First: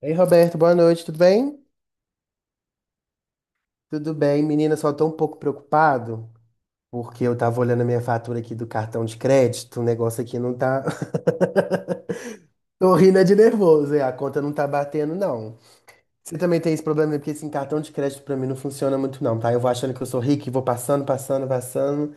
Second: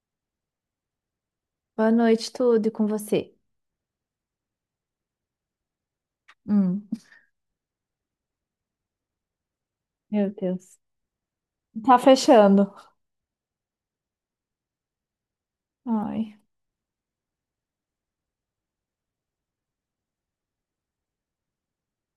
Ei, Roberto, boa noite, tudo bem? Boa noite, tudo e com você. Tudo bem, menina, só tô um pouco preocupado, Hum, porque eu tava olhando a minha fatura aqui do cartão de crédito, o negócio meu aqui não Deus. tá. Tá fechando. Tô rindo é de nervoso, é, a conta não tá batendo, não. Ai. Você também tem esse problema, né, porque assim, cartão de crédito pra mim não funciona muito, não, tá? Eu vou achando que eu sou rico e vou passando, passando, passando.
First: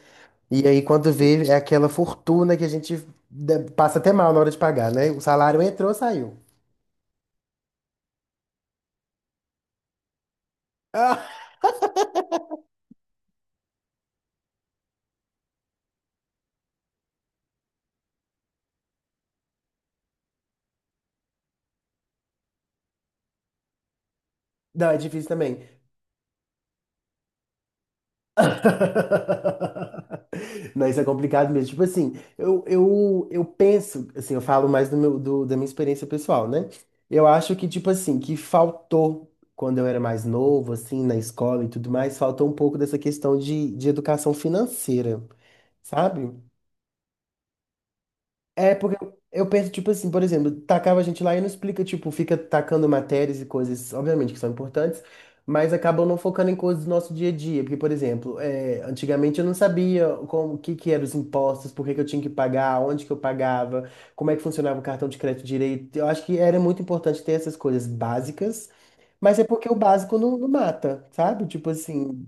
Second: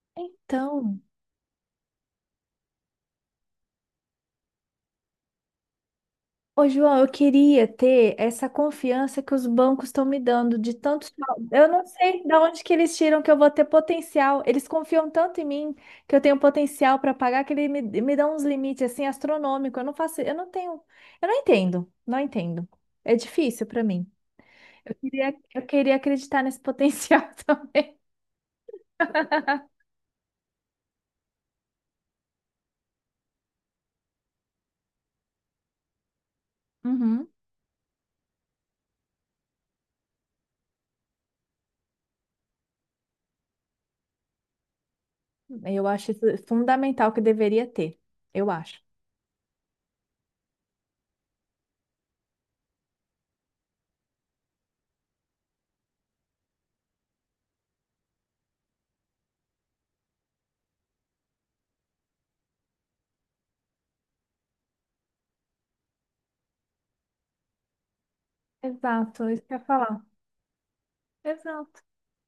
E aí, Então, quando vê, é aquela fortuna que a gente passa até mal na hora de pagar, né? O salário entrou, saiu. ô João, eu queria ter essa confiança que os bancos estão me dando de tantos. Ah, Eu não sei de onde que eles tiram que eu vou ter potencial. Eles confiam tanto em mim que eu tenho potencial para pagar que eles me dão uns limites assim astronômicos. Eu não faço, eu não tenho, eu não entendo, não entendo. É difícil para mim. não, Eu é difícil queria, eu também. queria acreditar nesse potencial Não, isso é complicado mesmo. Tipo assim, eu penso, assim, eu falo mais do meu, da minha experiência pessoal, né? Eu também. acho que, tipo assim, que faltou, quando eu era mais novo, assim, na escola e tudo mais, faltou um pouco dessa questão de educação financeira, Eu acho sabe? isso fundamental que deveria ter. Eu É acho. porque eu penso, tipo assim, por exemplo, tacava a gente lá e não explica, tipo, fica tacando matérias e coisas, obviamente, que são importantes, mas acabam não focando em coisas do nosso dia a dia. Porque, por exemplo, é, antigamente eu não sabia como, o que que eram os impostos, por que que eu tinha que pagar, onde que eu pagava, como é que funcionava o cartão de crédito direito. Eu acho que era muito importante ter essas coisas básicas, Exato, mas é isso que eu ia porque o falar. básico não, não mata, sabe? Tipo Exato. assim,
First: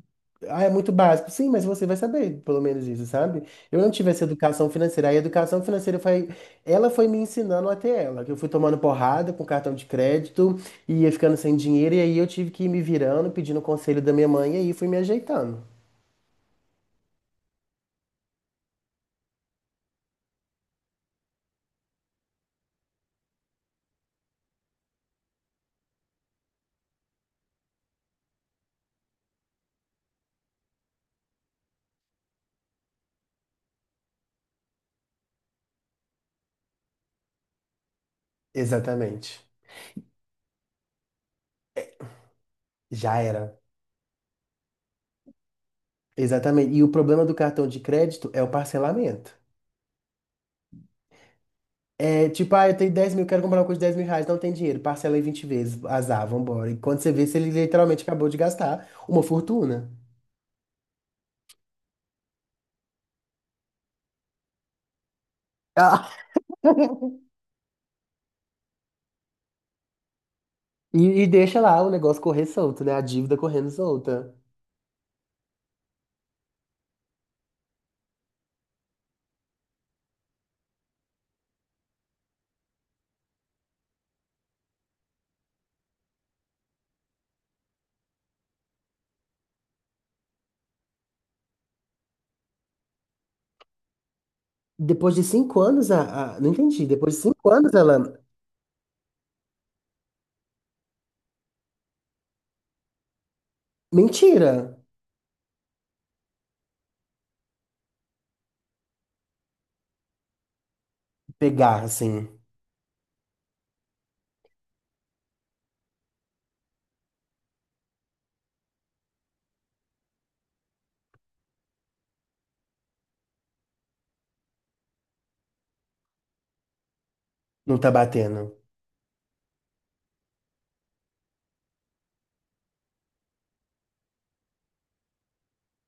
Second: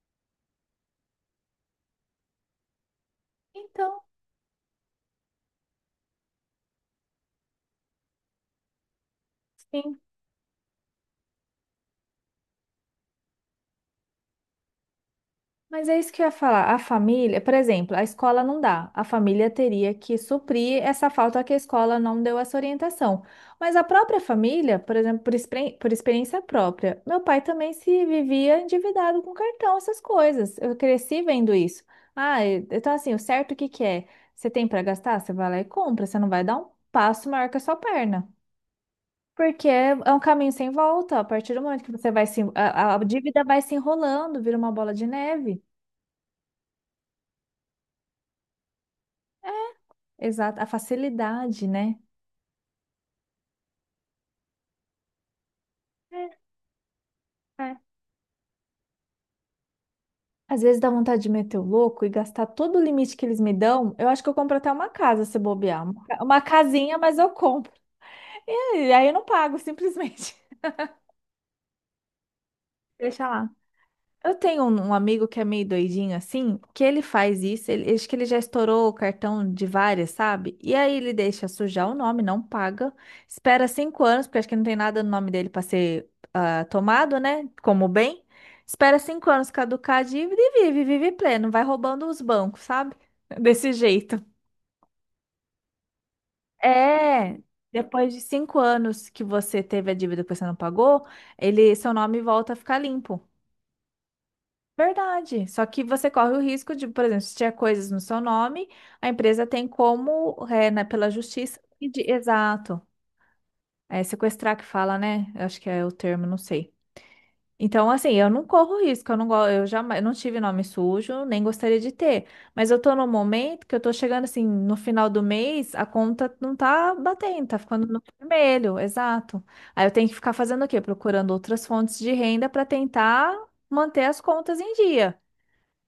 ah, é muito básico. Sim, mas você vai saber, pelo menos isso, sabe? Eu não Então, tive essa educação financeira. A educação financeira foi, ela foi me ensinando até ela, que eu fui tomando porrada com cartão de sim. crédito e ia ficando sem dinheiro e aí eu tive que ir me virando, pedindo conselho da minha mãe e aí fui me ajeitando. Mas é isso que eu ia falar. A família, por exemplo, a escola não dá. A família teria que suprir essa falta que a escola não deu essa orientação. Mas a própria família, por exemplo, por, por experiência própria, meu pai também se vivia endividado com cartão, essas coisas. Eu cresci vendo isso. Ah, então assim, o certo o que que é? Você tem para gastar? Você vai lá e compra. Você não vai dar um passo maior que a sua perna. Exatamente. Porque é um caminho sem volta. A partir do momento que você vai se. A Já dívida era. vai se enrolando, vira uma bola de neve. Exatamente. E o problema do cartão de crédito é o parcelamento. Exato, a facilidade, né? É, tipo, ah, eu tenho 10.000, quero comprar uma coisa de R$ 10.000, não tem dinheiro, parcela em 20 vezes, É, azar, vambora. E quando você vê, se ele é. literalmente acabou de gastar uma fortuna. Às vezes dá vontade de meter o louco e gastar todo o limite que eles me dão. Eu acho que eu compro até uma casa se bobear. Uma Ah, ca- uma casinha, mas eu compro. E aí eu não pago, simplesmente. e deixa lá o negócio correr solto, né? A Deixa dívida lá. correndo Eu solta. tenho um amigo que é meio doidinho assim, que ele faz isso, ele, acho que ele já estourou o cartão de várias, sabe? E aí ele deixa sujar o nome, não paga, espera 5 anos, porque acho que não tem nada no nome dele para ser ah, tomado, né? Como bem. Espera cinco anos caducar a dívida e vive, vive pleno, vai roubando os bancos, sabe? Desse jeito. Depois de 5 anos, não entendi. Depois de É, 5 anos, depois de ela. 5 anos que você teve a dívida que você não pagou, ele, seu nome volta a ficar limpo. Mentira! Verdade. Só que você corre o risco de, por exemplo, se tiver coisas no seu nome, a empresa tem como, é, né, pela justiça, Pegar, assim, exato. É sequestrar que fala, né? Eu acho que é o termo, não sei. Então, assim, eu não corro risco, eu não, eu jamais, eu não tive nome sujo, nem gostaria de ter. Mas eu tô num momento que eu tô chegando assim, no final do mês, a conta não tá batendo, tá não ficando tá no batendo. vermelho, exato. Aí eu tenho que ficar fazendo o quê? Procurando outras fontes de renda para tentar manter as contas em dia.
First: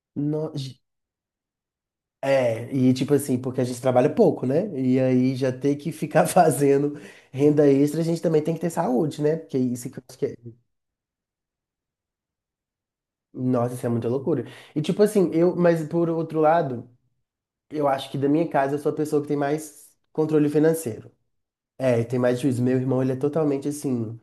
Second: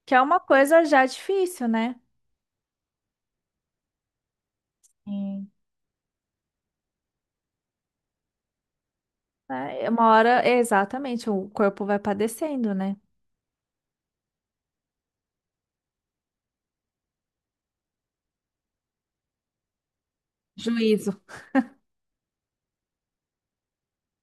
Que é uma No- gi- coisa já difícil, né? É, e tipo assim, porque a gente trabalha pouco, né? E aí Sim. já ter que ficar fazendo renda extra, a gente também tem que ter saúde, né? Porque É, isso que eu uma acho que é. hora, é, exatamente, o corpo vai padecendo, né? Nossa, isso é muita loucura. E tipo assim, eu, mas por outro lado, eu acho que da minha casa eu sou a pessoa que tem mais controle financeiro. Juízo. É, e tem mais juízo. Meu irmão, ele é totalmente assim,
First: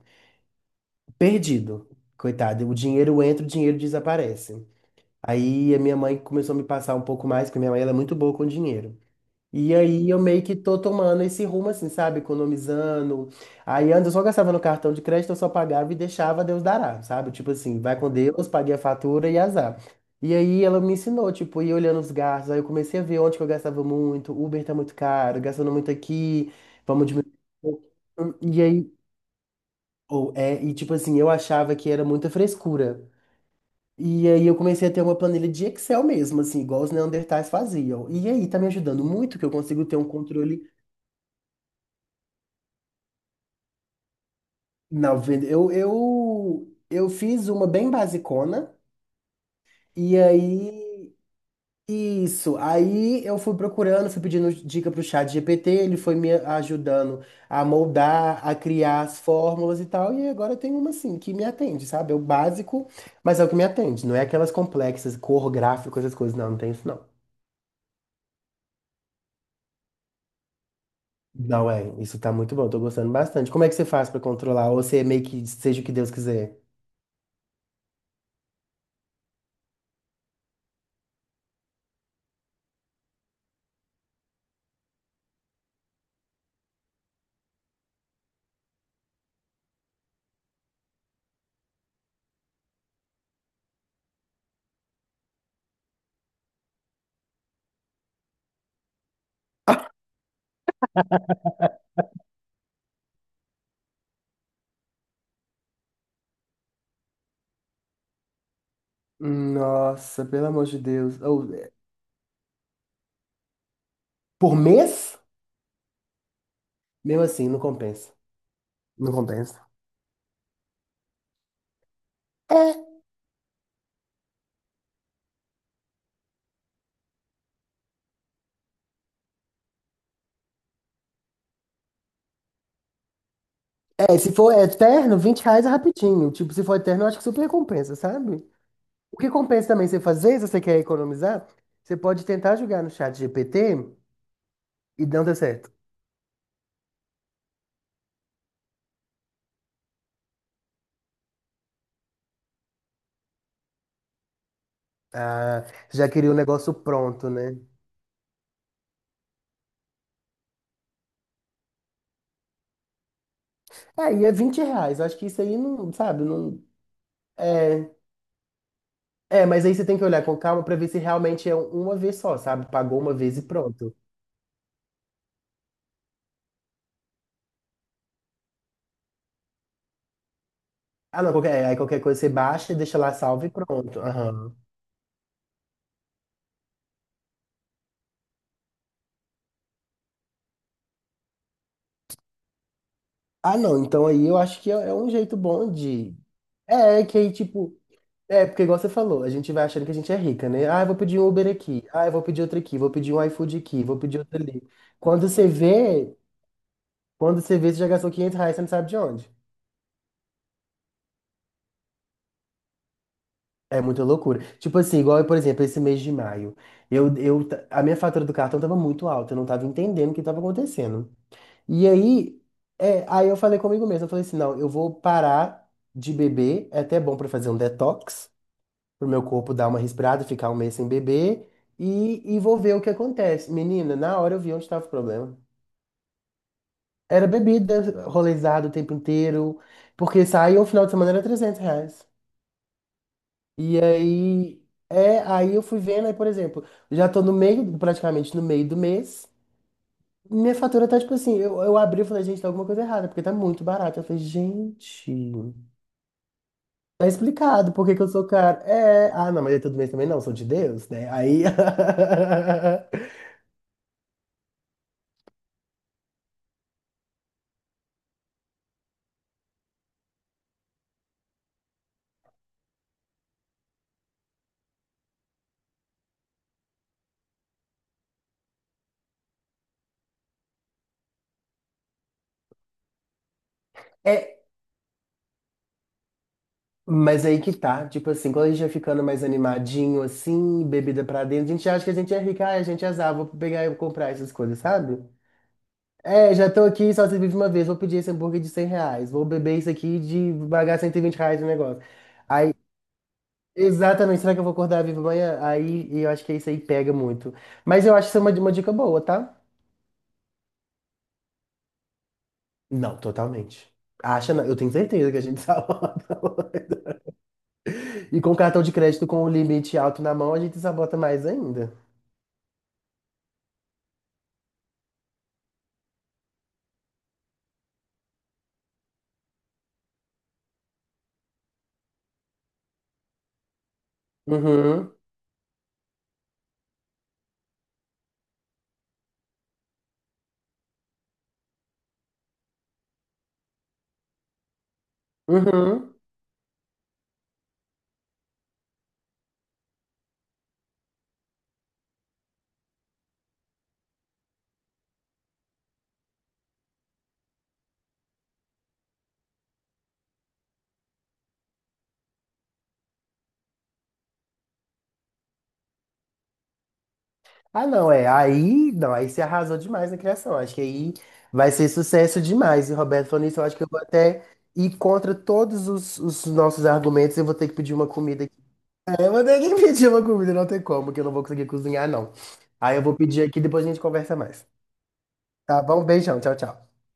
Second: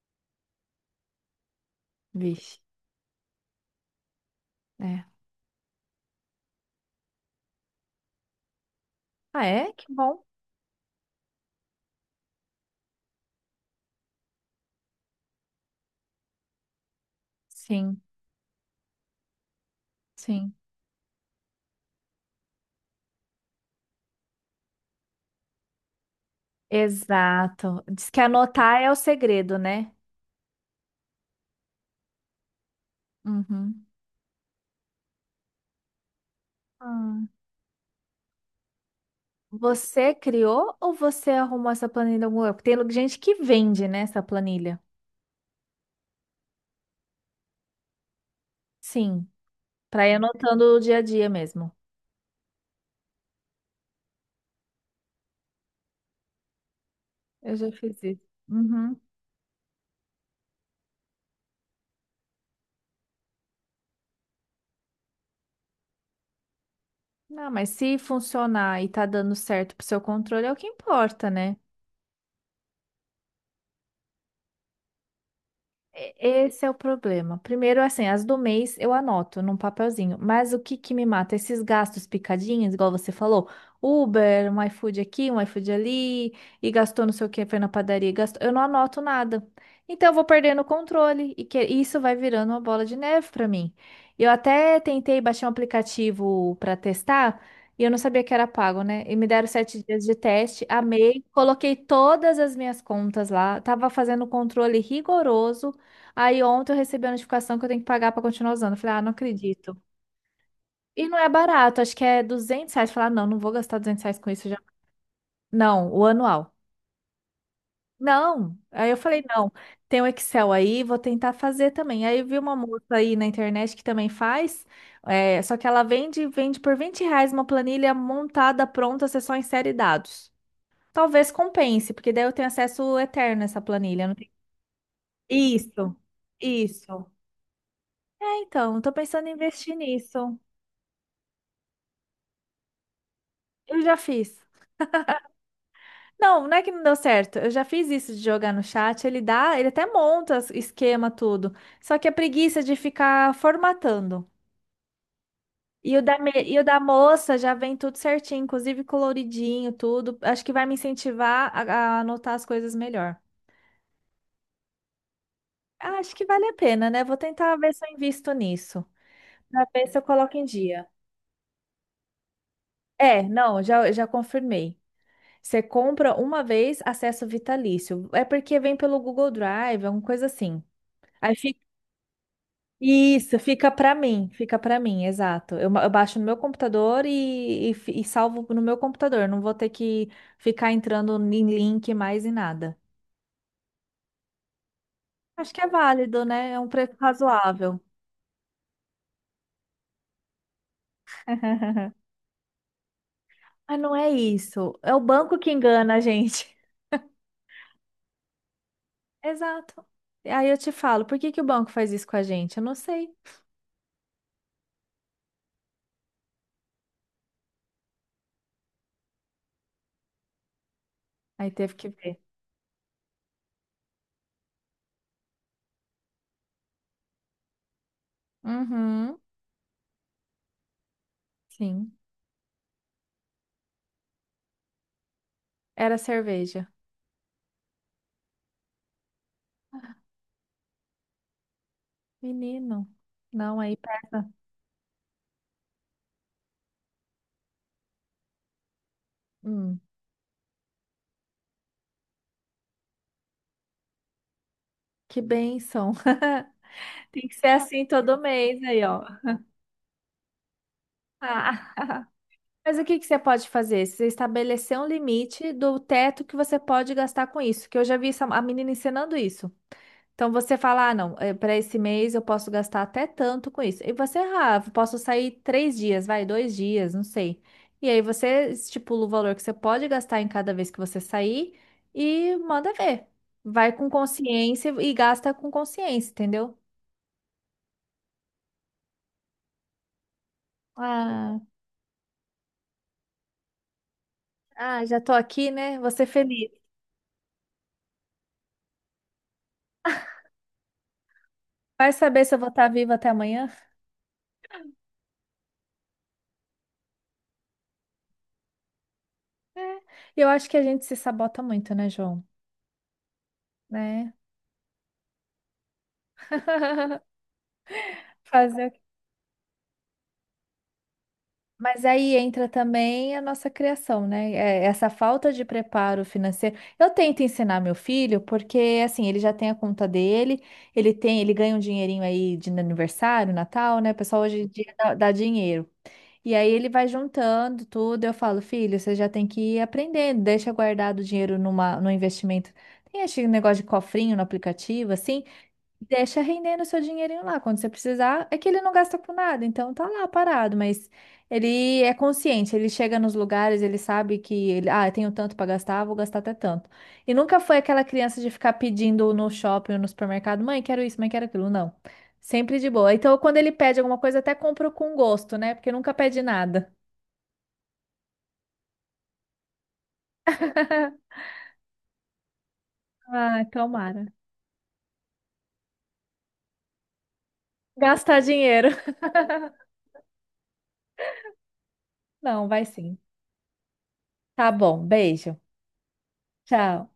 perdido. Vixe. Coitado, o dinheiro entra, o dinheiro desaparece. É. Aí a minha mãe começou a me passar um pouco mais, porque minha mãe ela é muito boa com dinheiro. Ah, é? E Que aí eu bom. meio que tô tomando esse rumo assim, sabe? Economizando. Aí antes eu só gastava no cartão de crédito, eu só pagava e deixava Deus dará, sabe? Tipo assim, vai Sim, com Deus, paguei a fatura e azar. E sim. aí ela me ensinou, tipo, ir olhando os gastos. Aí eu comecei a ver onde que eu gastava muito. Uber tá muito caro, gastando muito aqui, vamos diminuir um Exato. pouco. Diz que E anotar é aí, o segredo, né? ou é, e tipo assim, eu achava que era muita frescura. Uhum. E aí eu comecei a ter uma planilha de Excel mesmo, assim, igual os Ah. Neandertais faziam. E aí tá me ajudando muito que eu consigo ter um Você controle. criou ou você arrumou essa planilha em algum lugar? Porque tem gente que vende, né, essa planilha. Não, eu fiz uma bem basicona, Sim, para ir e anotando o dia a aí, dia mesmo. isso, aí eu fui procurando, fui pedindo dica pro Chat GPT, ele foi me ajudando Eu a já fiz isso. moldar, a Uhum. criar as fórmulas e tal, e agora eu tenho uma assim, que me atende, sabe? É o básico, mas é o que me atende, não é aquelas complexas, cor, gráfico, essas coisas, não, não tem isso não. Não, mas se funcionar e tá dando certo pro seu controle, é o que importa, né? Não é, isso tá muito bom, tô gostando bastante. Como é que você faz pra controlar? Ou você meio que seja o que Deus quiser? Esse é o problema. Primeiro, assim, as do mês eu anoto num papelzinho, mas o que que me mata? Esses gastos picadinhos, igual você falou, Uber, um iFood aqui, um iFood ali, e gastou não sei o que, foi na padaria, e gastou. Eu não anoto nada. Então, eu vou perdendo o controle, e isso vai virando uma bola de neve para mim. Eu até tentei baixar um aplicativo para testar, e eu não sabia que era pago, né? E me deram 7 dias de teste, amei, coloquei todas as minhas contas lá, tava fazendo um controle rigoroso. Aí ontem eu recebi a notificação que eu tenho que pagar pra continuar usando. Eu falei, ah, não acredito. Nossa, pelo amor de E não Deus. é Ou- barato, acho que é R$ 200. Eu falei, ah, não, não vou gastar R$ 200 com isso por já. mês? Não, o anual. Mesmo assim, não compensa. Não. Aí eu Não falei, não, compensa. tem o Excel aí, vou tentar fazer também. Aí eu vi uma moça aí na internet que também faz, é, só que ela vende, vende por R$ 20 uma planilha montada, pronta, você só insere dados. Talvez compense, porque daí eu tenho acesso eterno a essa planilha. Não tem- Se for eterno, R$ 20 é Isso, rapidinho. Tipo, se for eterno, eu isso. acho que super compensa, É, sabe? então, tô O pensando que em compensa investir também você fazer, nisso. se você quer economizar, você pode tentar jogar no Chat Eu GPT já fiz. e não deu certo. Não, não é que não deu certo. Eu já fiz isso de jogar no chat. Ele dá, ele até monta esquema tudo. Só que a preguiça de ficar formatando. Ah, E o já da, me- queria o e o negócio da pronto, moça já né? vem tudo certinho, inclusive coloridinho, tudo. Acho que vai me incentivar a anotar as coisas melhor. É, e é R$ 20. Eu acho que isso aí não, Acho sabe, que vale a não. pena, né? Vou tentar ver se É, eu invisto nisso. Mas Pra aí você ver tem se eu que olhar com coloco em calma pra dia. ver se realmente é uma vez só, sabe? Pagou uma É, vez e não, já, pronto. já confirmei. Você compra uma vez, acesso vitalício. É porque vem pelo Google Drive, alguma coisa assim. Ah, não, Aí qualquer, aí qualquer coisa você baixa e deixa lá isso, salvo e pronto. Aham. fica pra mim, exato. Eu baixo no meu computador e salvo no meu computador. Não vou ter que ficar entrando em link mais e nada. Ah, não, então aí eu acho que é um jeito Acho que é bom de. válido, né? É um preço É que aí, tipo. razoável. É, porque igual você falou, a gente vai achando que a gente é rica, né? Ah, eu vou pedir um Uber aqui. Ah, eu vou pedir outro aqui. Vou pedir um iFood Mas aqui. não Vou é pedir outro ali. isso. É o Quando banco você que engana a vê, gente. quando você vê, você já gastou R$ 500, você não sabe de onde. Exato. E aí eu te falo, por que que o banco faz isso com a gente? Eu não sei. É muita loucura. Tipo assim, igual, por exemplo, esse mês de maio. A minha fatura do cartão tava muito alta. Eu não tava entendendo o que tava acontecendo. Aí teve E que ver. aí, é, aí eu falei comigo mesmo. Eu falei assim, não, eu vou parar de beber. É até bom pra fazer um detox, pro Uhum, meu corpo dar uma respirada, ficar um mês sem beber sim. E vou ver o que acontece. Menina, na hora eu vi onde estava o problema. Era cerveja. Era bebida, rolezado o tempo inteiro, porque saía o final de semana era R$ 300. Menino. Não, aí E pesa. aí, é, aí eu fui vendo, aí, por exemplo, já tô no meio, praticamente no meio do mês, Hum, minha fatura tá tipo assim, eu abri e falei, gente, tá alguma coisa errada, porque tá muito barato. Eu falei, gente, que bênção. tá Tem que ser explicado assim por que que eu todo sou caro. mês aí, ó. É, ah, não, mas é todo mês também não, sou de Deus, né? Aí. Ah. Mas o que que você pode fazer? Você estabelecer um limite do teto que você pode gastar com isso, que eu já vi a menina ensinando isso. Então você fala, ah, não, para esse mês eu posso gastar até tanto com isso. E você, ah, eu posso sair 3 dias, vai, 2 dias, não sei. E aí você estipula o valor que você pode gastar em cada vez que você sair e manda ver. Vai com É, consciência e gasta com consciência, entendeu? mas aí que tá, tipo assim, quando a gente vai ficando mais animadinho, assim, bebida pra dentro, a gente acha que a gente é rica, ai, a gente é azar, vou pegar e comprar essas coisas, Ah, sabe? já tô aqui, né? Vou ser É, já feliz. tô aqui, só se vive uma vez, vou pedir esse hambúrguer de R$ 100, vou beber isso aqui de pagar R$ 120 no negócio. Vai saber se eu vou Aí, estar viva até amanhã? exatamente, será que eu vou acordar vivo amanhã? Aí, e eu acho que isso aí pega muito. Mas eu acho isso é uma dica boa, tá? É. E eu acho que a gente se sabota muito, né, João? Não, totalmente. Né? Acha, não. Eu tenho certeza que a gente sabota. E com cartão Fazer o de quê? crédito com o limite alto na mão, a gente sabota mais ainda. Mas aí entra também a nossa criação, né? É, essa falta de preparo financeiro. Eu tento ensinar meu filho, porque assim, ele já tem a conta dele, ele tem, ele ganha um dinheirinho aí de aniversário, Natal, né? O pessoal hoje em dia dá, Uhum. dá dinheiro. E aí ele vai juntando tudo. Eu falo, filho, você já tem que ir aprendendo, deixa guardado o dinheiro numa, no investimento. Tem esse negócio de cofrinho no aplicativo, assim. Uhum. Deixa rendendo o seu dinheirinho lá. Quando você precisar, é que ele não gasta com nada, então tá lá parado, mas ele é consciente, ele chega nos lugares, ele sabe que ele, ah, eu tenho tanto pra gastar, vou gastar até tanto. E nunca foi aquela criança de ficar pedindo no shopping ou no supermercado, mãe, quero isso, mãe, quero aquilo. Não. Sempre de boa. Então, quando ele pede alguma coisa, até compro com gosto, né? Porque nunca pede nada. Ah, não, é. Aí, não, aí você arrasou demais na criação. Acho que aí vai ser sucesso demais. E o Roberto falou nisso, eu Ah, acho que eu vou tomara. até ir contra todos os nossos argumentos. Eu vou ter que pedir uma Gastar comida aqui. dinheiro. É, eu vou ter que pedir uma comida, não tem como, que eu não vou conseguir cozinhar, não. Não, vai Aí eu vou sim. pedir aqui, depois a gente conversa mais. Tá bom, beijo. Tá bom? Beijão, tchau, tchau. Tchau.